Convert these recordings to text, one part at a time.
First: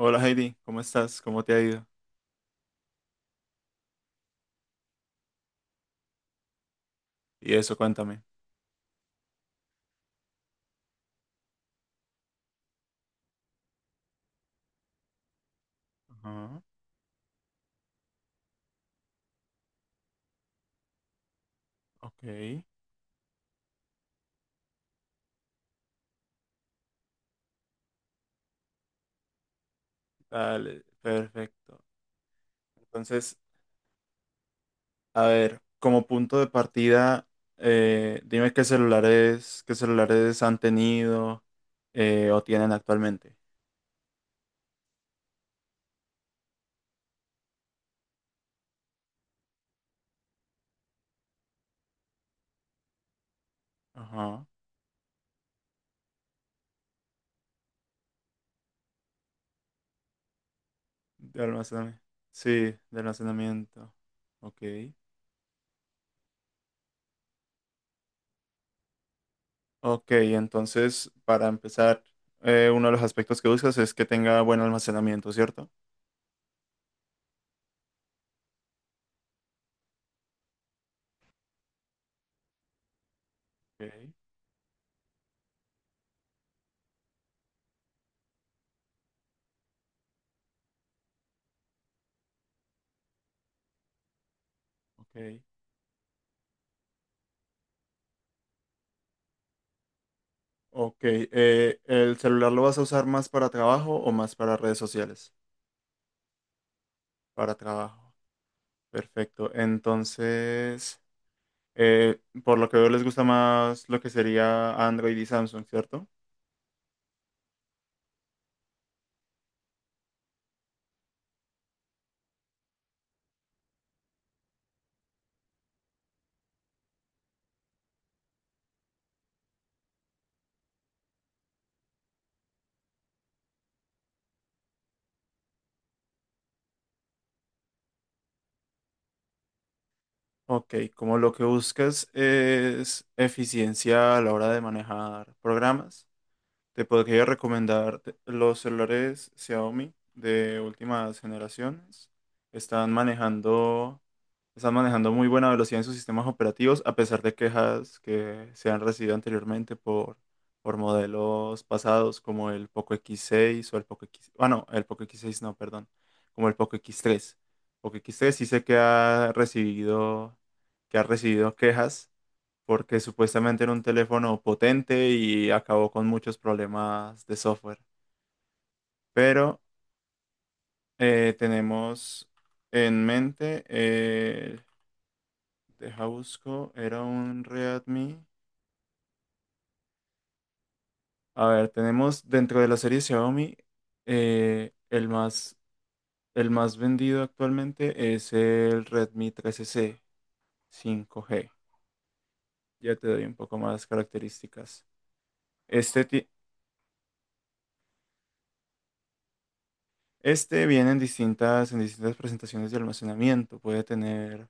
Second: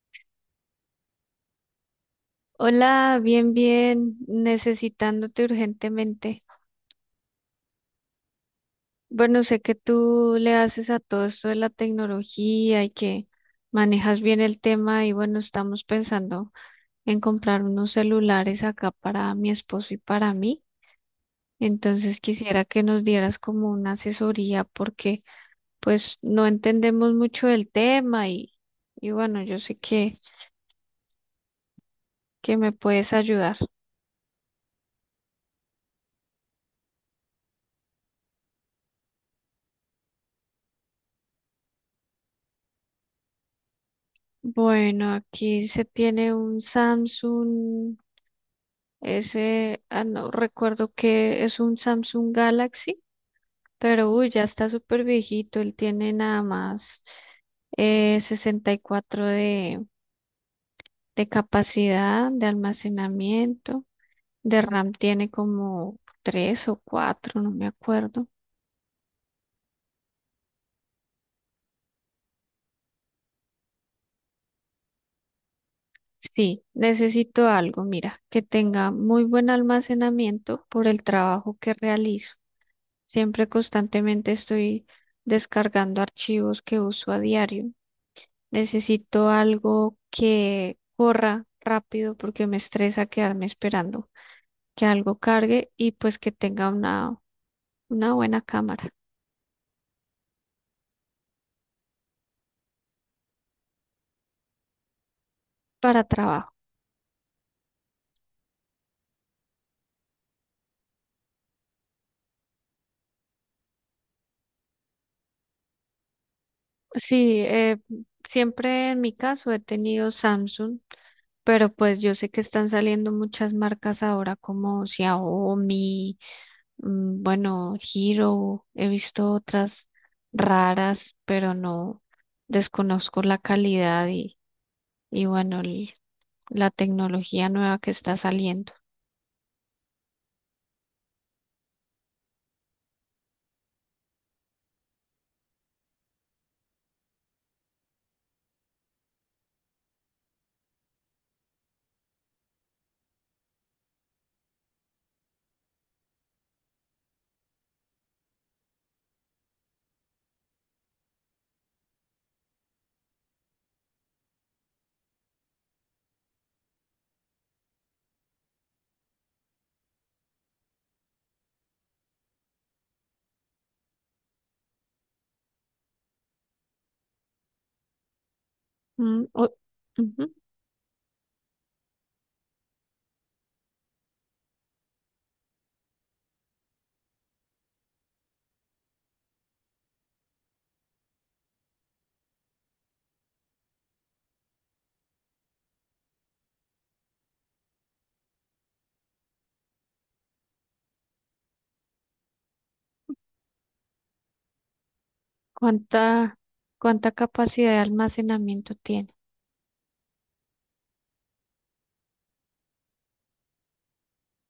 Hola Heidi, ¿cómo estás? ¿Cómo te ha ido? Hola, bien, bien, necesitándote urgentemente. Y eso, cuéntame. Bueno, sé que tú le haces a todo esto de la tecnología y que manejas bien el tema y bueno, estamos pensando Ajá, en comprar unos celulares acá para mi esposo y para mí. Entonces ok, quisiera que nos dieras como una asesoría porque pues no entendemos mucho del tema y bueno, yo sé que, dale, perfecto. que me puedes Entonces, ayudar. a ver, como punto de partida, dime qué celulares han tenido, o tienen actualmente. Bueno, aquí se tiene un Samsung. Ah, no, recuerdo que es un Samsung Galaxy, pero uy, ya Ajá, está súper viejito. Él tiene nada más 64 de de almacenamiento. capacidad de Sí, de almacenamiento. almacenamiento. Ok. De RAM tiene como 3 o 4, no me acuerdo. Ok, entonces, para empezar, uno de los aspectos que buscas es que tenga buen almacenamiento, ¿cierto? Sí, necesito algo, mira, que tenga muy buen almacenamiento por el trabajo que realizo. Siempre Ok, constantemente estoy descargando archivos que uso a diario. Necesito algo que corra rápido porque me estresa quedarme esperando que algo ok. cargue y pues que tenga una buena cámara Ok, ¿el celular lo vas a usar más para trabajo o más para redes sociales? para trabajo. Para trabajo. Perfecto. Entonces, por lo que veo, les gusta más lo que sería Android y Samsung, ¿cierto? Sí, siempre en mi caso he tenido Samsung, pero pues yo sé que están saliendo muchas marcas ahora como Xiaomi, bueno, Hero, he visto otras raras, pero no desconozco la calidad y bueno, el la tecnología nueva que está saliendo. Ok, como lo que buscas es eficiencia a la hora de manejar programas, te podría recomendar los celulares Xiaomi de últimas generaciones. Están manejando Están manejando muy buena velocidad en sus sistemas operativos, a pesar de quejas que se han recibido anteriormente por modelos pasados como el Poco X6 o el Poco X, ah, no, el Poco X6 no, perdón, como el Poco X3. Poco X3 sí sé que ha recibido, quejas porque supuestamente era un teléfono potente y acabó con muchos problemas de software. Mm, Pero ujú. Tenemos en mente. Deja busco, era un Redmi. A ver, tenemos dentro de la serie Xiaomi, eh, el más, el más vendido actualmente es el Redmi 13C 5G. Ya te doy un poco más características. Este, ti- ¿Cuánta, cuánta capacidad de almacenamiento tiene? este viene en distintas presentaciones de almacenamiento. Puede tener,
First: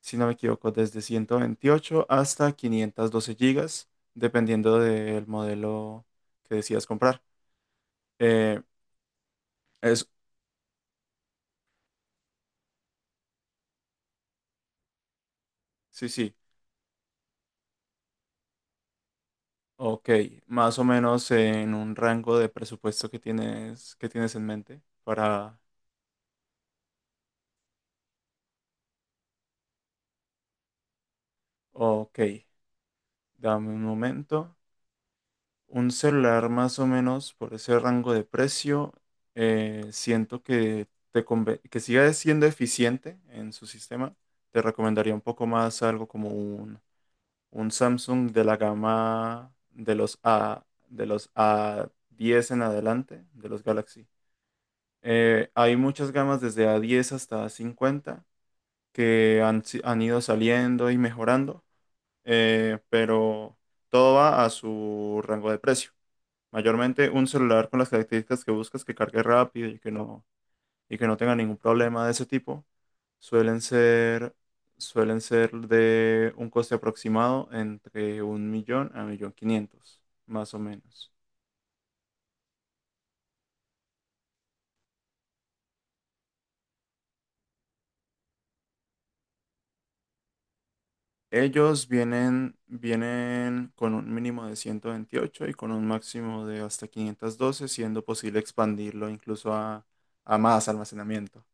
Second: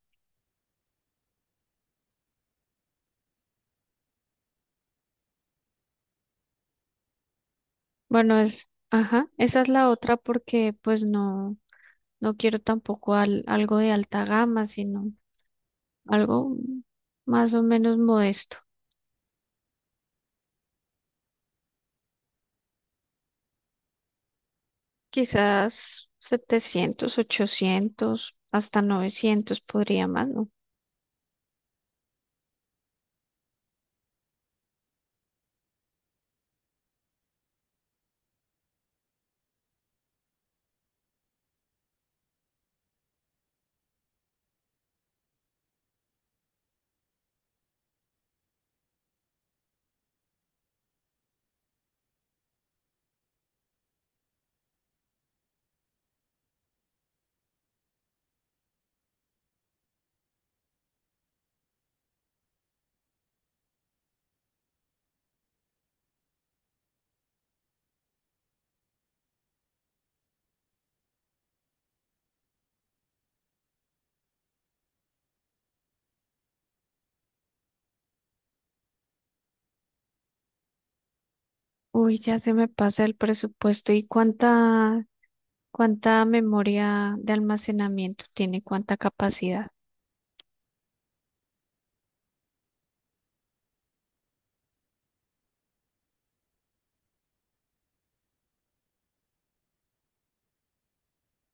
si no me equivoco, desde 128 hasta 512 gigas, dependiendo del modelo que decidas comprar. Bueno, Eh, ajá, esa es la es, otra porque pues no, no quiero tampoco algo de alta gama, sino sí, sí. algo más o menos modesto. Ok, más o menos en un rango de presupuesto que tienes, en mente para. Quizás 700, 800, hasta 900 podría más, ¿no? Ok, dame un momento. Un celular más o menos por ese rango de precio, siento que siga siendo eficiente en su sistema. Te recomendaría un poco más algo como un Samsung de la gama de los A, de los A10 en adelante, de los Galaxy. Hay muchas gamas desde A10 hasta A50 que han, si- han ido saliendo y mejorando, pero todo va a su rango de precio. Mayormente un celular con las características que buscas, que cargue rápido y que no tenga ningún problema de ese tipo, suelen ser, suelen ser de un coste aproximado entre un millón a un millón quinientos, más o menos. Uy, ya se me pasa el presupuesto. ¿Y cuánta memoria de almacenamiento tiene? ¿Cuánta capacidad? Ellos vienen con un mínimo de 128 y con un máximo de hasta 512, siendo posible expandirlo incluso a más almacenamiento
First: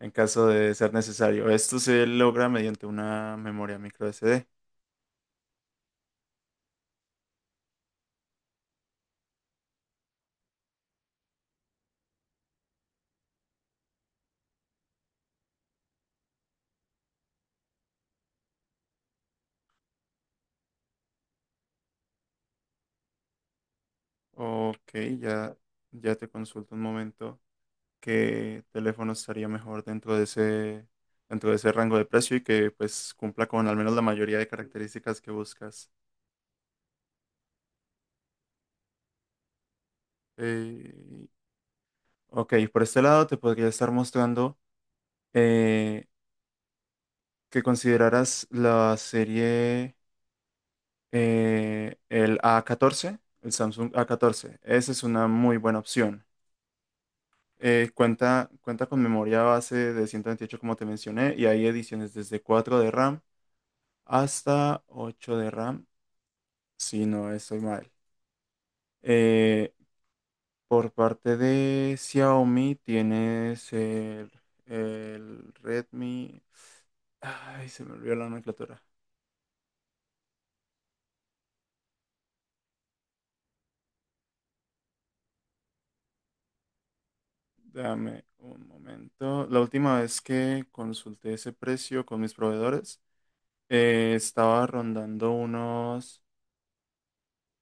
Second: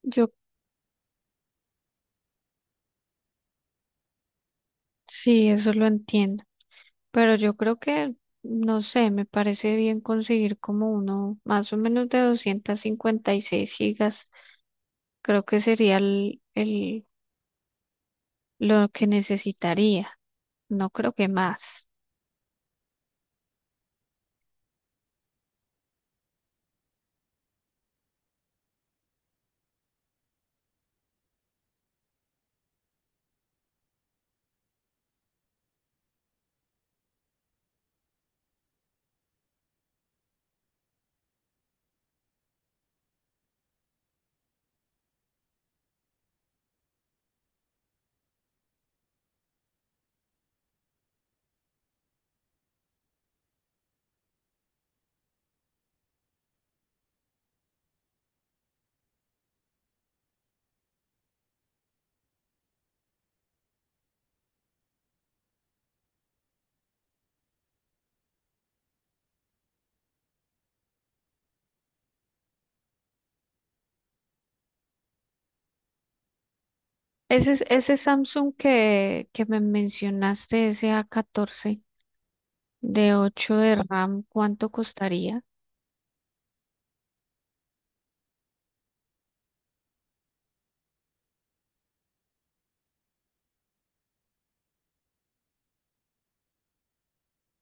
en Yo caso de ser necesario. Esto se logra mediante una memoria micro SD. sí, eso lo entiendo. Pero yo creo que, no sé, me parece bien conseguir como uno más o menos de 256 gigas. Creo que sería el lo que necesitaría. No creo que más. Ok, ya, ya te consulto un momento qué teléfono estaría mejor dentro de ese rango de precio y que pues cumpla con al menos la mayoría de características que buscas. Eh, Ok, por este lado te podría estar mostrando, eh, que consideraras la serie, el A14, el Samsung A14. Esa es una muy buena opción. Cuenta con memoria base de 128 como te mencioné y hay ediciones desde 4 de RAM hasta 8 de RAM, si no estoy mal. Eh, por parte de Xiaomi tienes el Redmi. Ese, Ay, se me ese olvidó la Samsung nomenclatura. que me mencionaste, ese A14. De 8 de RAM, ¿cuánto costaría? Dame un momento. La última vez que consulté ese precio con mis proveedores, estaba rondando unos,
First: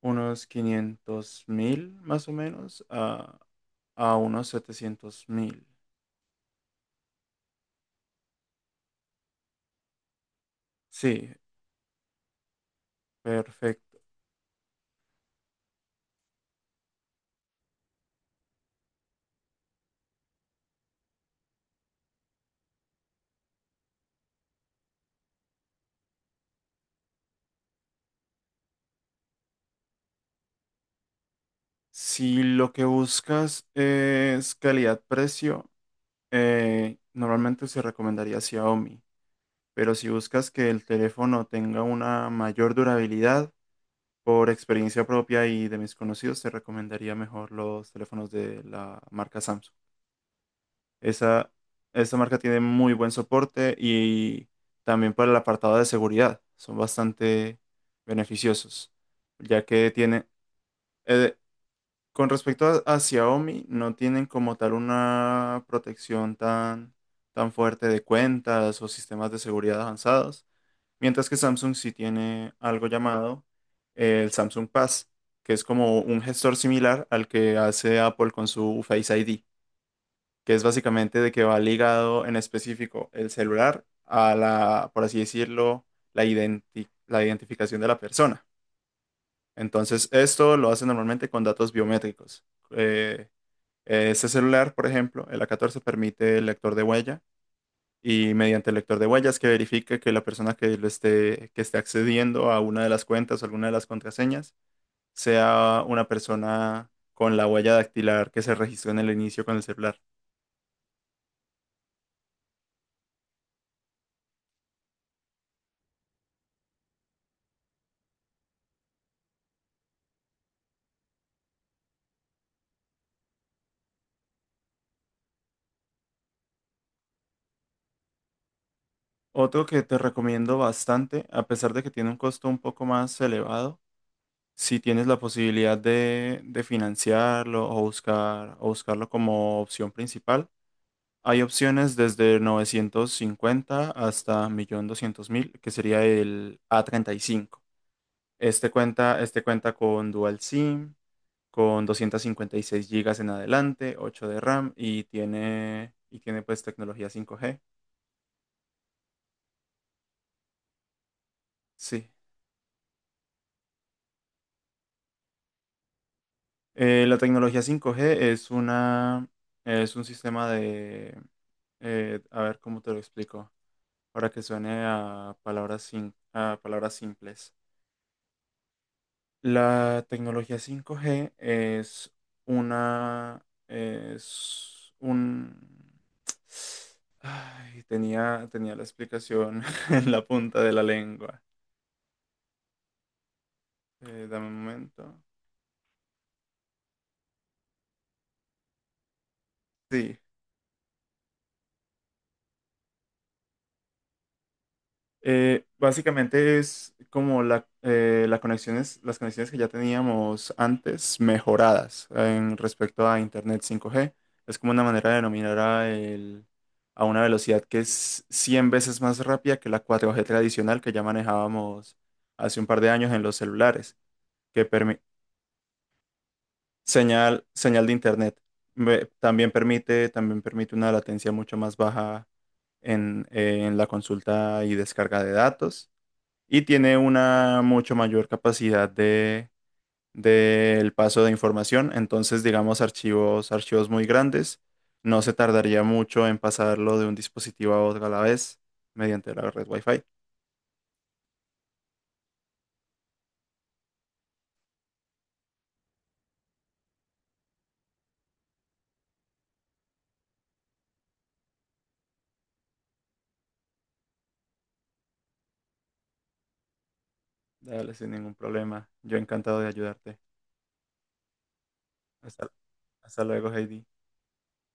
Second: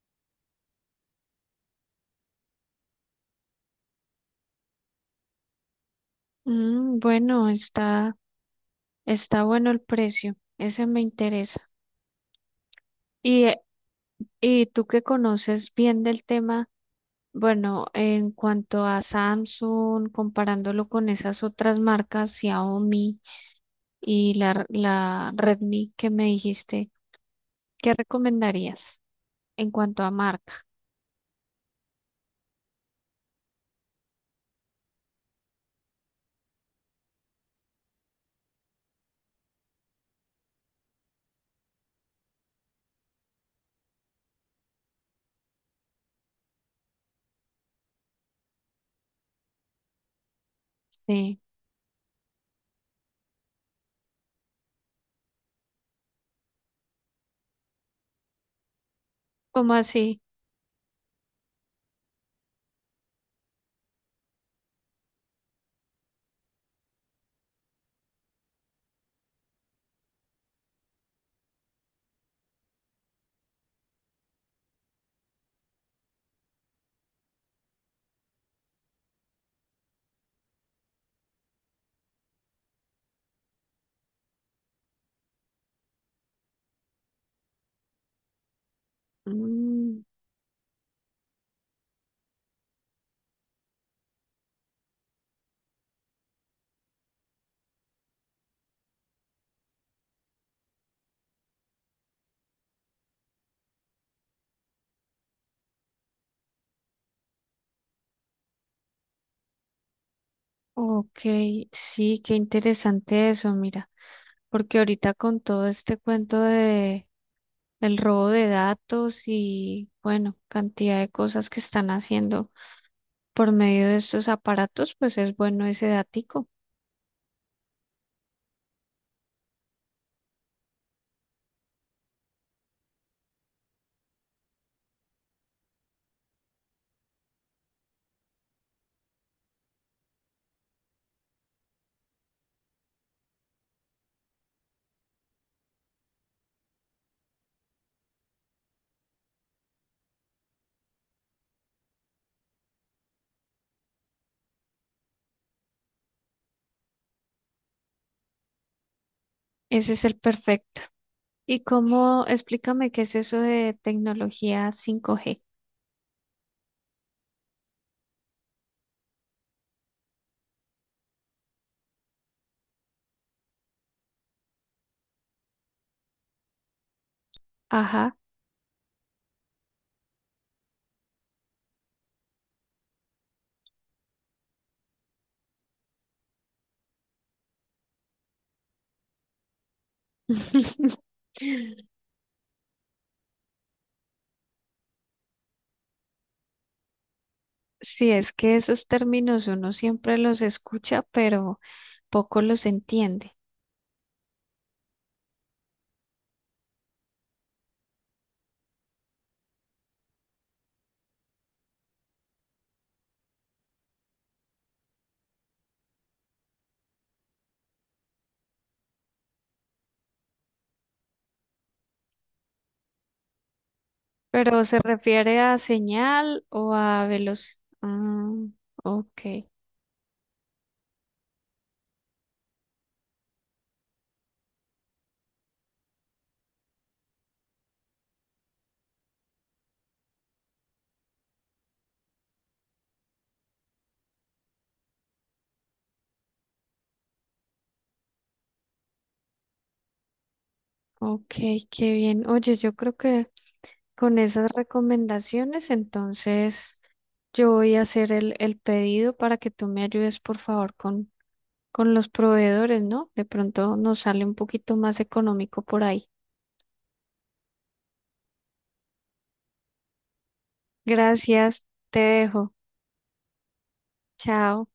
unos 500 mil más o menos a unos 700 mil. Bueno, está bueno el precio, ese me Sí, interesa. Y, eh, perfecto. y tú que conoces bien del tema, bueno, en cuanto a Samsung, comparándolo con esas otras marcas, Xiaomi y la Redmi que me dijiste, ¿qué recomendarías en cuanto a marca? Si lo que buscas es calidad-precio, normalmente se recomendaría Xiaomi, pero si buscas que el teléfono tenga una mayor durabilidad, por experiencia propia y de mis conocidos, te recomendaría mejor los teléfonos de la marca Samsung. Sí, Esa, esa marca tiene muy buen soporte y también para el apartado de seguridad son bastante beneficiosos, ya ¿cómo que así? tiene, eh, con respecto a Xiaomi, no tienen como tal una protección tan, tan fuerte de cuentas o sistemas de seguridad avanzados. Mientras que Samsung sí tiene algo llamado, el Samsung Pass, que es como un gestor similar al que hace Apple con su Face ID, que es básicamente de que va ligado en específico el celular a la, por así decirlo, la identificación de la persona. Mm, Entonces, esto lo hace normalmente con datos biométricos. Eh, este celular, por ejemplo, el A14 permite el lector de huella y mediante el lector de huellas que verifique que la persona que esté accediendo a una de las cuentas o alguna de las contraseñas sea una persona con la huella dactilar que se registró en el inicio con el celular. ok, sí, qué interesante eso, mira, porque ahorita con todo este cuento de el robo de datos y bueno, cantidad de cosas que están haciendo por medio de estos aparatos, pues es bueno ese datico. Otro que te recomiendo bastante, a pesar de que tiene un costo un poco más elevado, si tienes la posibilidad de financiarlo o buscarlo como opción principal, hay opciones desde 950 hasta 1.200.000, que sería el A35. Este cuenta con Dual SIM, con 256 gigas en adelante, 8 de RAM y tiene pues tecnología 5G. Ese es el perfecto. ¿Y Sí. cómo, explícame qué es eso de tecnología 5G? La tecnología 5G es una, es un sistema de, a ver cómo te lo explico, para que suene a palabras, sin, a palabras simples. Ajá. La tecnología cinco g es una, es un, ay, tenía la explicación en la punta de la lengua. Dame un momento. Sí, es que esos términos uno siempre Sí. los escucha, pero poco los entiende. Básicamente es como las conexiones que ya teníamos antes mejoradas, en respecto a Internet 5G. Es como una manera de denominar a una velocidad que es 100 veces más rápida que la 4G tradicional que ya manejábamos hace un par de años en los celulares. Pero que se permi- refiere a señal o a veloz. señal, señal de Ah, Internet. Me- ok, También permite, también permite una latencia mucho más baja en la consulta y descarga de datos y tiene una mucho mayor capacidad de del paso de información. Entonces, digamos, archivos muy grandes, no se tardaría mucho en pasarlo de un dispositivo a otro a la vez mediante la red Wi-Fi. ok, qué bien. Oye, yo creo que con esas recomendaciones, entonces yo voy a hacer el pedido para que tú me ayudes, por favor, con los proveedores, ¿no? De pronto nos sale un poquito más económico por ahí. Dale, sin ningún problema. Yo encantado de ayudarte. Gracias, te Hasta, dejo. hasta luego, Heidi. Chao.